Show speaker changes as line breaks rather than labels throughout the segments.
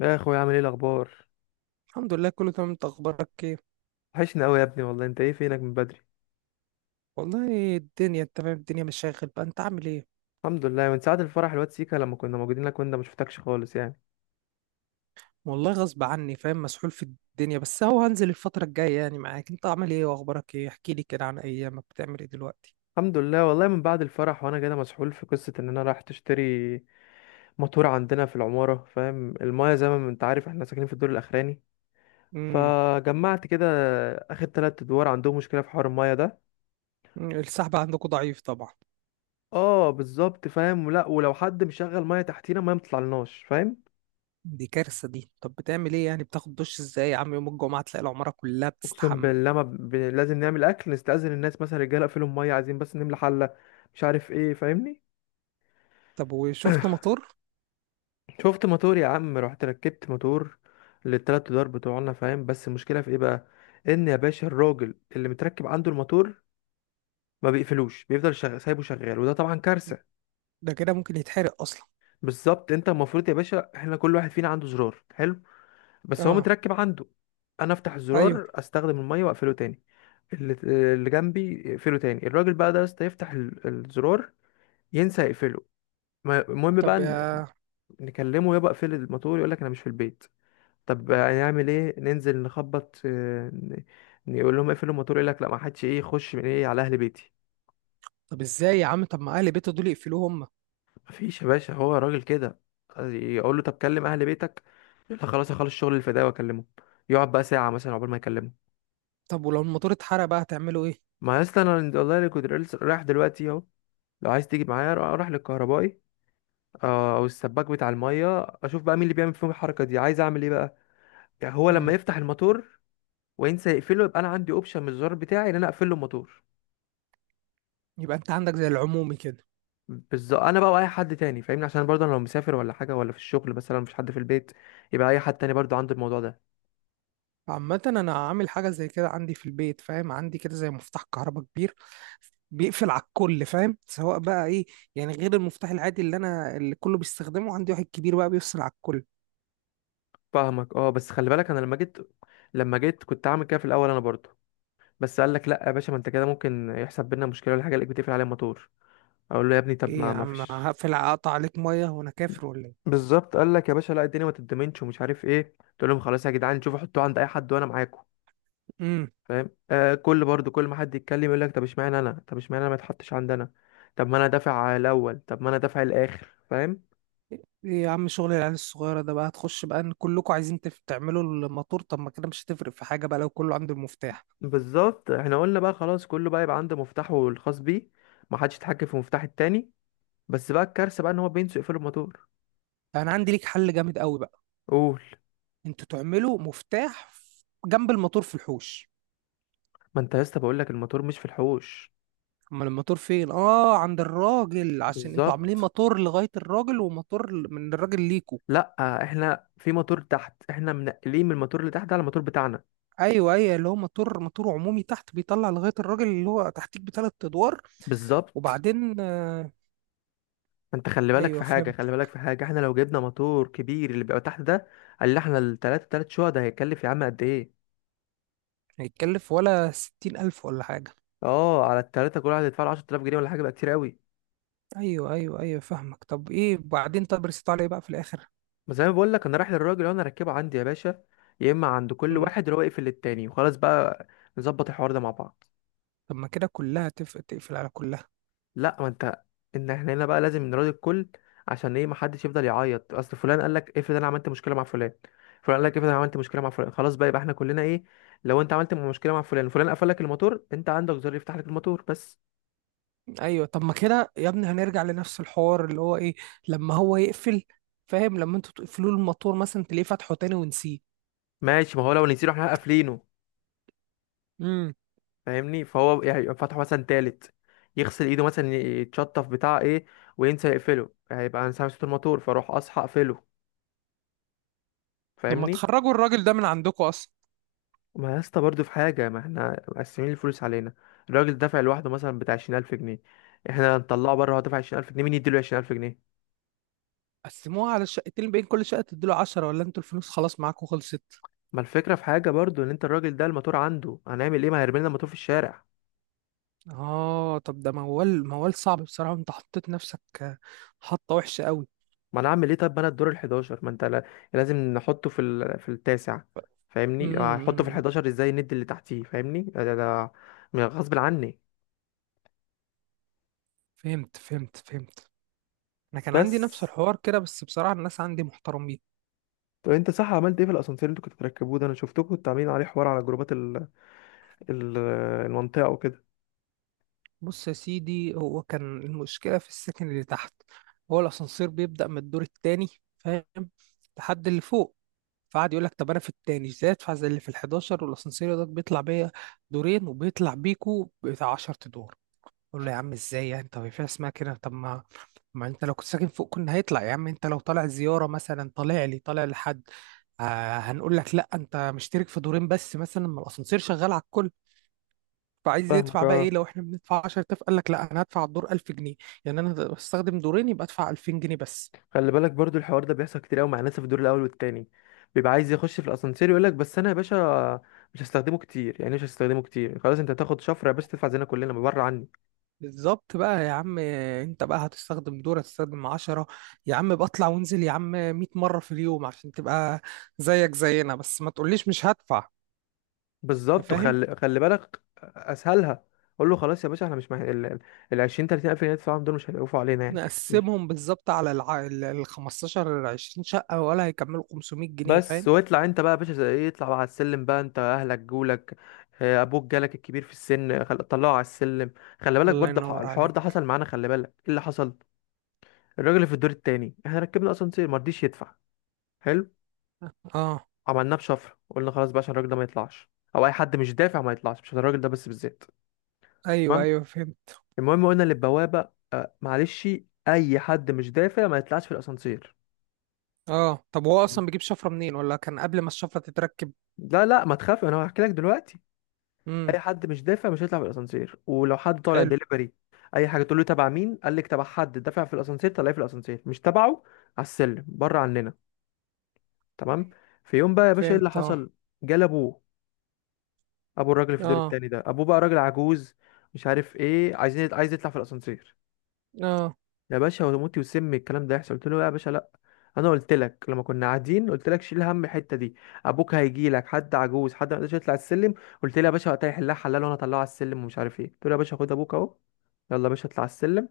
يا اخويا، عامل ايه الاخبار؟
الحمد لله، كله تمام. انت اخبارك ايه؟
وحشني قوي يا ابني، والله انت ايه فينك من بدري؟
والله الدنيا، انت فاهم، الدنيا مشاغل بقى. انت عامل ايه؟
الحمد لله، من ساعه الفرح الواد سيكا لما كنا موجودين لك وانت ما شفتكش خالص يعني.
والله غصب عني، فاهم، مسحول في الدنيا، بس هو هنزل الفترة الجاية، يعني معاك. انت عامل ايه واخبارك ايه؟ احكي لي كده عن ايامك، بتعمل ايه دلوقتي؟
الحمد لله والله، من بعد الفرح وانا كده مسحول في قصه ان انا رايح تشتري موتور عندنا في العماره، فاهم؟ المايه زي ما انت عارف احنا ساكنين في الدور الاخراني.
امم.
فجمعت كده اخر تلات ادوار عندهم مشكله في حوار المايه ده.
السحب عندكم ضعيف طبعا.
اه بالظبط فاهم. لا ولو حد مشغل مايه تحتينا ما بتطلعلناش، فاهم؟
دي كارثة دي. طب بتعمل ايه يعني؟ بتاخد دش ازاي يا عم؟ يوم الجمعة تلاقي العمارة كلها
اقسم
بتستحمى.
بالله ما ب... لازم نعمل اكل نستأذن الناس مثلا، رجاله اقفلوا الميه عايزين بس نملى حله. مش عارف ايه، فاهمني؟
طب وشفت مطر؟
شفت موتور يا عم، رحت ركبت موتور للتلات ادوار بتوعنا، فاهم؟ بس المشكله في ايه بقى؟ ان يا باشا الراجل اللي متركب عنده الموتور ما بيقفلوش، بيفضل سايبه شغال، وده طبعا كارثه.
ده كده ممكن يتحرق اصلا.
بالظبط، انت المفروض يا باشا احنا كل واحد فينا عنده زرار حلو، بس هو
اه.
متركب عنده. انا افتح
ايوه.
الزرار استخدم الميه واقفله تاني. اللي, اللي جنبي يقفله تاني. الراجل بقى ده يا اسطى يفتح الزرار، ينسى يقفله. المهم بقى
طب يا
نكلمه يبقى اقفل الموتور، يقول لك انا مش في البيت. طب هنعمل ايه؟ ننزل نخبط، نقول لهم اقفلوا الموتور، يقول لك لا، ما حدش ايه يخش من ايه على اهل بيتي.
طب ازاي يا عم؟ طب ما اهل بيته دول يقفلوه هم.
مفيش يا باشا، هو راجل كده. يقول له طب كلم اهل بيتك، يقول لك خلاص اخلص شغل الفداء واكلمه. يقعد بقى ساعه مثلا عقبال ما يكلمه.
طب ولو الموتور اتحرق بقى هتعملوا ايه؟
ما يا اسطى انا والله اللي كنت لسه رايح دلوقتي اهو. لو عايز تيجي معايا روح روح للكهربائي، او السباك بتاع الميه، اشوف بقى مين اللي بيعمل فيهم الحركه دي، عايز اعمل ايه بقى. يعني هو لما
مم.
يفتح الموتور وانسى يقفله، يبقى انا عندي اوبشن من الزرار بتاعي ان انا اقفل له الموتور.
يبقى انت عندك زي العمومي كده.
بالظبط، انا بقى واي حد تاني، فاهمني؟ عشان برضه انا لو مسافر ولا حاجه ولا في الشغل مثلا، مفيش حد في البيت، يبقى اي حد تاني برضه عنده الموضوع ده.
عامة انا عامل حاجة زي كده عندي في البيت، فاهم؟ عندي كده زي مفتاح كهرباء كبير بيقفل على الكل، فاهم؟ سواء بقى ايه، يعني غير المفتاح العادي اللي انا، اللي كله بيستخدمه، عندي واحد كبير بقى بيفصل على الكل.
فاهمك اه. بس خلي بالك، انا لما جيت كنت عامل كده في الاول انا برضه. بس قال لك لا يا باشا، ما انت كده ممكن يحصل بينا مشكله ولا حاجه، الاقيك بتقفل عليه الموتور. اقول له يا ابني، طب
ايه
ما
يا
ما
عم؟
فيش.
هقفل اقطع عليك مية وانا كافر ولا ايه؟
بالظبط قال لك يا باشا لا، الدنيا ما تتضمنش ومش عارف ايه. قلت لهم خلاص يا جدعان، شوفوا حطوه عند اي حد وانا معاكم،
امم.
فاهم. كل برضو كل ما حد يتكلم يقول لك طب اشمعنى انا، طب اشمعنى انا ما اتحطش عندنا. طب ما انا دافع الاول، طب ما انا دافع الاخر، فاهم؟
ايه يا عم؟ شغل العيال الصغيرة ده بقى، هتخش بقى ان كلكم عايزين تعملوا الموتور. طب ما كده مش هتفرق في حاجة بقى لو كله عنده المفتاح.
بالظبط، احنا قلنا بقى خلاص كله بقى يبقى عنده مفتاحه الخاص بيه، ما حدش يتحكم في مفتاح التاني. بس بقى الكارثه بقى ان هو بينسوا يقفلوا الموتور.
انا عندي ليك حل جامد قوي بقى.
قول.
انتوا تعملوا مفتاح جنب الموتور في الحوش.
ما انت يا اسطى بقول لك الموتور مش في الحوش.
امال الموتور فين؟ اه، عند الراجل. عشان انتوا عاملين
بالظبط.
موتور لغاية الراجل وموتور من الراجل ليكوا.
لا احنا في موتور تحت، احنا منقلين من الموتور اللي تحت على الموتور بتاعنا.
ايوه، ايوه، اللي هو موتور موتور عمومي تحت بيطلع لغاية الراجل اللي هو تحتيك بثلاث ادوار.
بالظبط.
وبعدين آه.
انت خلي بالك
ايوه،
في حاجه،
فهمت.
خلي بالك في حاجه، احنا لو جبنا موتور كبير اللي بيبقى تحت ده، قال لي احنا التلاته تلات شقق ده هيكلف يا عم قد ايه؟
هيتكلف ولا 60 ألف ولا حاجة.
اه على التلاته كل واحد يدفع له 10000 جنيه ولا حاجه، بقى كتير قوي.
ايوه، ايوه، ايوه، فاهمك. طب ايه بعدين؟ طب رسيتوا على ايه بقى في الاخر؟
بس زي ما بقول لك، انا رايح للراجل وانا اركبه عندي يا باشا، يا اما عند كل
مم.
واحد اللي هو يقفل للتاني وخلاص بقى، نظبط الحوار ده مع بعض.
طب ما كده كلها تقفل على كلها.
لا، ما انت، ان احنا هنا بقى لازم نراضي الكل. عشان ايه؟ ما حدش يفضل يعيط. اصل فلان قال لك افرض انا عملت مشكله مع فلان، فلان قال لك افرض انا عملت مشكله مع فلان، خلاص بقى يبقى احنا كلنا ايه. لو انت عملت مشكله مع فلان، فلان قفل لك الموتور، انت عندك زر يفتح لك الموتور بس.
ايوه. طب ما كده يا ابني هنرجع لنفس الحوار اللي هو ايه، لما هو يقفل، فاهم؟ لما انتوا تقفلوا له الموتور مثلا، تلاقيه فتحه تاني ونسيه.
ماشي، ما هو لو نسينا احنا قافلينه،
امم.
فاهمني؟ فهو يعني يبقى فتحه مثلا تالت، يغسل ايده مثلا، يتشطف بتاع ايه وينسى يقفله، هيبقى انا سامع صوت الموتور، فاروح اصحى اقفله،
طب ما
فاهمني؟
تخرجوا الراجل ده من عندكم اصلا.
ما يا اسطى برضه في حاجة، ما احنا مقسمين الفلوس علينا. الراجل دافع لوحده مثلا بتاع 20,000 جنيه، احنا هنطلعه بره، هو دافع 20,000 جنيه، مين يديله 20,000 جنيه؟
قسموها على الشقتين، بين كل شقه تديله 10، ولا انتوا الفلوس خلاص معاكم خلصت؟
ما الفكرة في حاجة برضه، ان انت الراجل ده الموتور عنده، هنعمل ايه؟ ما هيرمي لنا الموتور في الشارع.
اه، طب ده موال، موال صعب بصراحه. انت حطيت نفسك حطه وحشه قوي.
ما انا اعمل ايه؟ طب ما انا الدور الحداشر، ما انت لازم نحطه في في التاسع، فاهمني؟ هحطه في
امم.
الحداشر ازاي ندي اللي تحتيه، فاهمني؟ ده غصب عني.
فهمت، فهمت، فهمت. انا كان عندي
بس،
نفس الحوار كده بس بصراحه الناس عندي محترمين.
طب انت صح عملت ايه في الاسانسير اللي انتوا كنتوا بتركبوه ده؟ انا شفتكم كنتوا عاملين عليه حوار على جروبات المنطقة وكده.
بص يا سيدي، هو كان المشكلة في السكن اللي تحت. هو الأسانسير بيبدأ من الدور التاني، فاهم، لحد اللي فوق. فقعد يقول لك: طب أنا في التاني إزاي أدفع زي اللي في الحداشر؟ والأسانسير ده بيطلع بيا دورين وبيطلع بيكو بتاع عشر أدوار. أقول له: يا عم إزاي يعني؟ طب في اسمها كده. طب ما أنت لو كنت ساكن فوق كنا هيطلع. يا عم أنت لو طالع زيارة مثلا، طالع لي، طالع لحد هنقول لك لا أنت مشترك في دورين بس مثلا؟ ما الأسانسير شغال على الكل. فعايز
فاهمك
يدفع بقى ايه؟
اه.
لو احنا بندفع 10,000، قال لك لا انا هدفع الدور 1000 جنيه. يعني انا هستخدم دورين، يبقى ادفع 2000 جنيه بس.
خلي بالك برضو الحوار ده بيحصل كتير قوي مع ناس في الدور الاول والتاني، بيبقى عايز يخش في الاسانسير، يقول لك بس انا يا باشا مش هستخدمه كتير يعني مش هستخدمه كتير. خلاص، انت هتاخد شفره يا باشا، تدفع زينا كلنا بره عني.
بالظبط بقى يا عم، انت بقى هتستخدم دور، هتستخدم 10؟ يا عم بطلع وانزل يا عم 100 مرة في اليوم عشان تبقى زيك زينا، بس ما تقوليش مش هدفع. انت
بالظبط.
فاهم؟
وخلي بالك اسهلها، قول له خلاص يا باشا، احنا مش مح... ال ال- ال 20 30 الف جنيه تدفعهم دول مش هيقفوا علينا يعني.
نقسمهم بالظبط على الع... ال ال 15 20 شقة، ولا هيكملوا 500 جنيه،
بس
فاهم؟
واطلع انت بقى يا باشا زي ايه، اطلع بقى على السلم بقى، انت اهلك جولك، ابوك جالك الكبير في السن، طلعه على السلم. خلي بالك
الله
برضه
ينور
الحوار ده
عليك.
حصل معانا، خلي بالك ايه اللي حصل. الراجل اللي في الدور التاني احنا ركبنا اسانسير ما رضيش يدفع. حلو.
اه،
عملناه بشفره، قلنا خلاص بقى عشان الراجل ده ما يطلعش، او اي حد مش دافع ما يطلعش، مش عشان الراجل ده بس بالذات.
ايوه،
تمام.
ايوه، فهمت.
المهم قلنا للبوابه، معلش، اي حد مش دافع ما يطلعش في الاسانسير.
اه طب هو
مم.
اصلا بيجيب شفرة منين، ولا كان قبل ما الشفرة تتركب؟
لا لا، ما تخاف، انا هحكي لك دلوقتي. اي حد مش دافع مش هيطلع في الاسانسير. ولو حد طالع
حلو.
دليفري اي حاجه، تقول له تبع مين، قال لك تبع حد دافع في الاسانسير طلعيه في الاسانسير، مش تبعه على السلم بره عننا. تمام. في يوم بقى يا باشا ايه اللي
فهمت. اه.
حصل؟ جال ابوه. ابو الراجل اللي في الدور
اه.
التاني ده، ابوه بقى راجل عجوز، مش عارف ايه، عايز يطلع في الاسانسير.
اه،
يا باشا، وموتي وسمي الكلام ده يحصل، قلت له لا يا باشا لا، انا قلت لك لما كنا قاعدين قلت لك شيل هم الحته دي، ابوك هيجي لك حد عجوز، حد ما يقدرش يطلع السلم. قلت لي يا باشا وقتها يحلها حلال، وانا اطلعه على السلم ومش عارف ايه. قلت له يا باشا خد ابوك اهو، يلا يا باشا اطلع على السلم،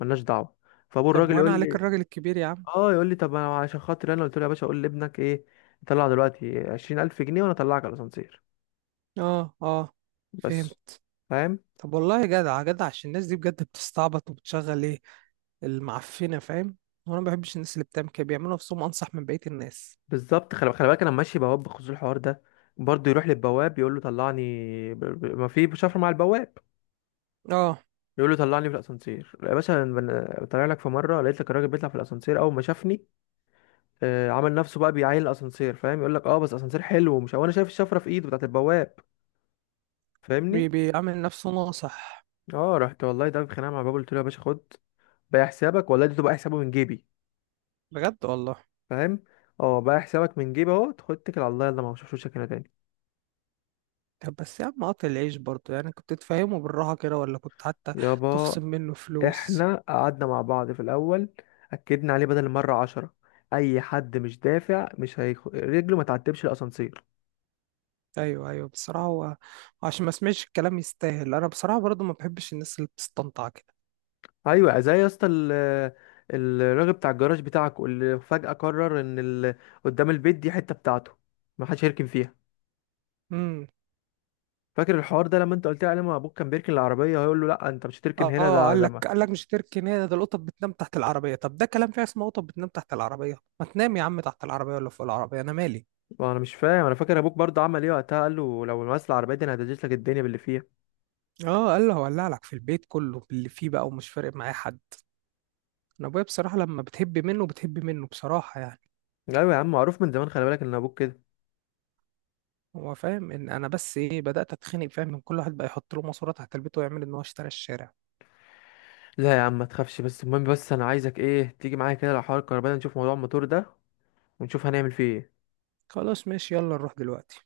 ملناش دعوه. فابو
طب
الراجل
وانا
يقول
عليك
لي
الراجل الكبير يا عم.
اه. يقول لي طب أنا عشان خاطر، انا قلت له يا باشا قول لابنك ايه يطلع دلوقتي 20,000 جنيه وانا اطلعك على الاسانسير.
اه. اه،
بس،
فهمت.
فاهم؟
طب والله جدع جدع، عشان الناس دي بجد بتستعبط وبتشغل ايه المعفنه، فاهم. وانا ما بحبش الناس اللي بتعمل كده، بيعملوا نفسهم انصح من بقيه الناس.
بالظبط. خلي بالك انا ماشي بواب بخصوص الحوار ده برضه، يروح للبواب يقول له طلعني. ما في بشفرة مع البواب.
اه،
يقول له طلعني في الاسانسير يا باشا. أنا طالع لك في مره، لقيت لك الراجل بيطلع في الاسانسير. اول ما شافني، عمل نفسه بقى بيعاين الاسانسير، فاهم؟ يقول لك اه بس اسانسير حلو ومش، وانا شايف الشفره في ايده بتاعت البواب، فاهمني؟
بيعمل نفسه ناصح.
اه رحت والله ده بخناقه مع الباب، قلت له يا باشا خد بقى حسابك، والله ده بقى حسابه من جيبي،
بجد والله.
فاهم؟ اه بقى حسابك من جيبي اهو، خد اتكل على الله يلا، ما بشوفوش هنا تاني.
طب بس يا عم قاطع العيش برضه يعني، كنت تفهمه بالراحه كده، ولا كنت حتى
يابا
تخصم منه فلوس؟
احنا قعدنا مع بعض في الاول، اكدنا عليه بدل المره 10، اي حد مش دافع مش هيخ... رجله ما تعتبش الاسانسير.
ايوه، ايوه، بصراحه هو، عشان ما اسمعش الكلام يستاهل. انا بصراحه برضه ما بحبش الناس اللي بتستنطع كده.
ايوه زي يا اسطى الراجل بتاع الجراج بتاعك اللي فجاه قرر ان قدام البيت دي حته بتاعته، ما حدش هيركن فيها.
امم.
فاكر الحوار ده لما انت قلت لي عليه، ما ابوك كان بيركن العربيه، هيقول له لا انت مش هتركن
اه،
هنا ده
قال
ده
لك
ما
قال لك مش تركي نادي، ده القطط بتنام تحت العربيه. طب ده كلام فيه؟ اسمه قطط بتنام تحت العربيه؟ ما تنام يا عم تحت العربيه ولا فوق العربيه، انا مالي؟
ما انا مش فاهم. انا فاكر ابوك برضه عمل ايه وقتها، قال له لو مثلا العربيه دي انا هدجس لك الدنيا باللي فيها.
اه، قال له هولع لك في البيت كله باللي فيه بقى، ومش فارق معايا حد. انا ابويا بصراحه لما بتهب منه بتهب منه بصراحه، يعني.
ايوه يا عم، معروف من زمان، خلي بالك ان ابوك كده.
هو فاهم ان انا بس ايه بدات اتخنق، فاهم، من كل واحد بقى يحط له ماسوره تحت البيت ويعمل ان هو اشترى الشارع.
لا يا عم ما تخافش، بس المهم، بس انا عايزك ايه تيجي معايا كده، لو حوار الكهرباء ده نشوف موضوع الموتور ده ونشوف هنعمل فيه ايه.
خلاص ماشي، يلا نروح دلوقتي.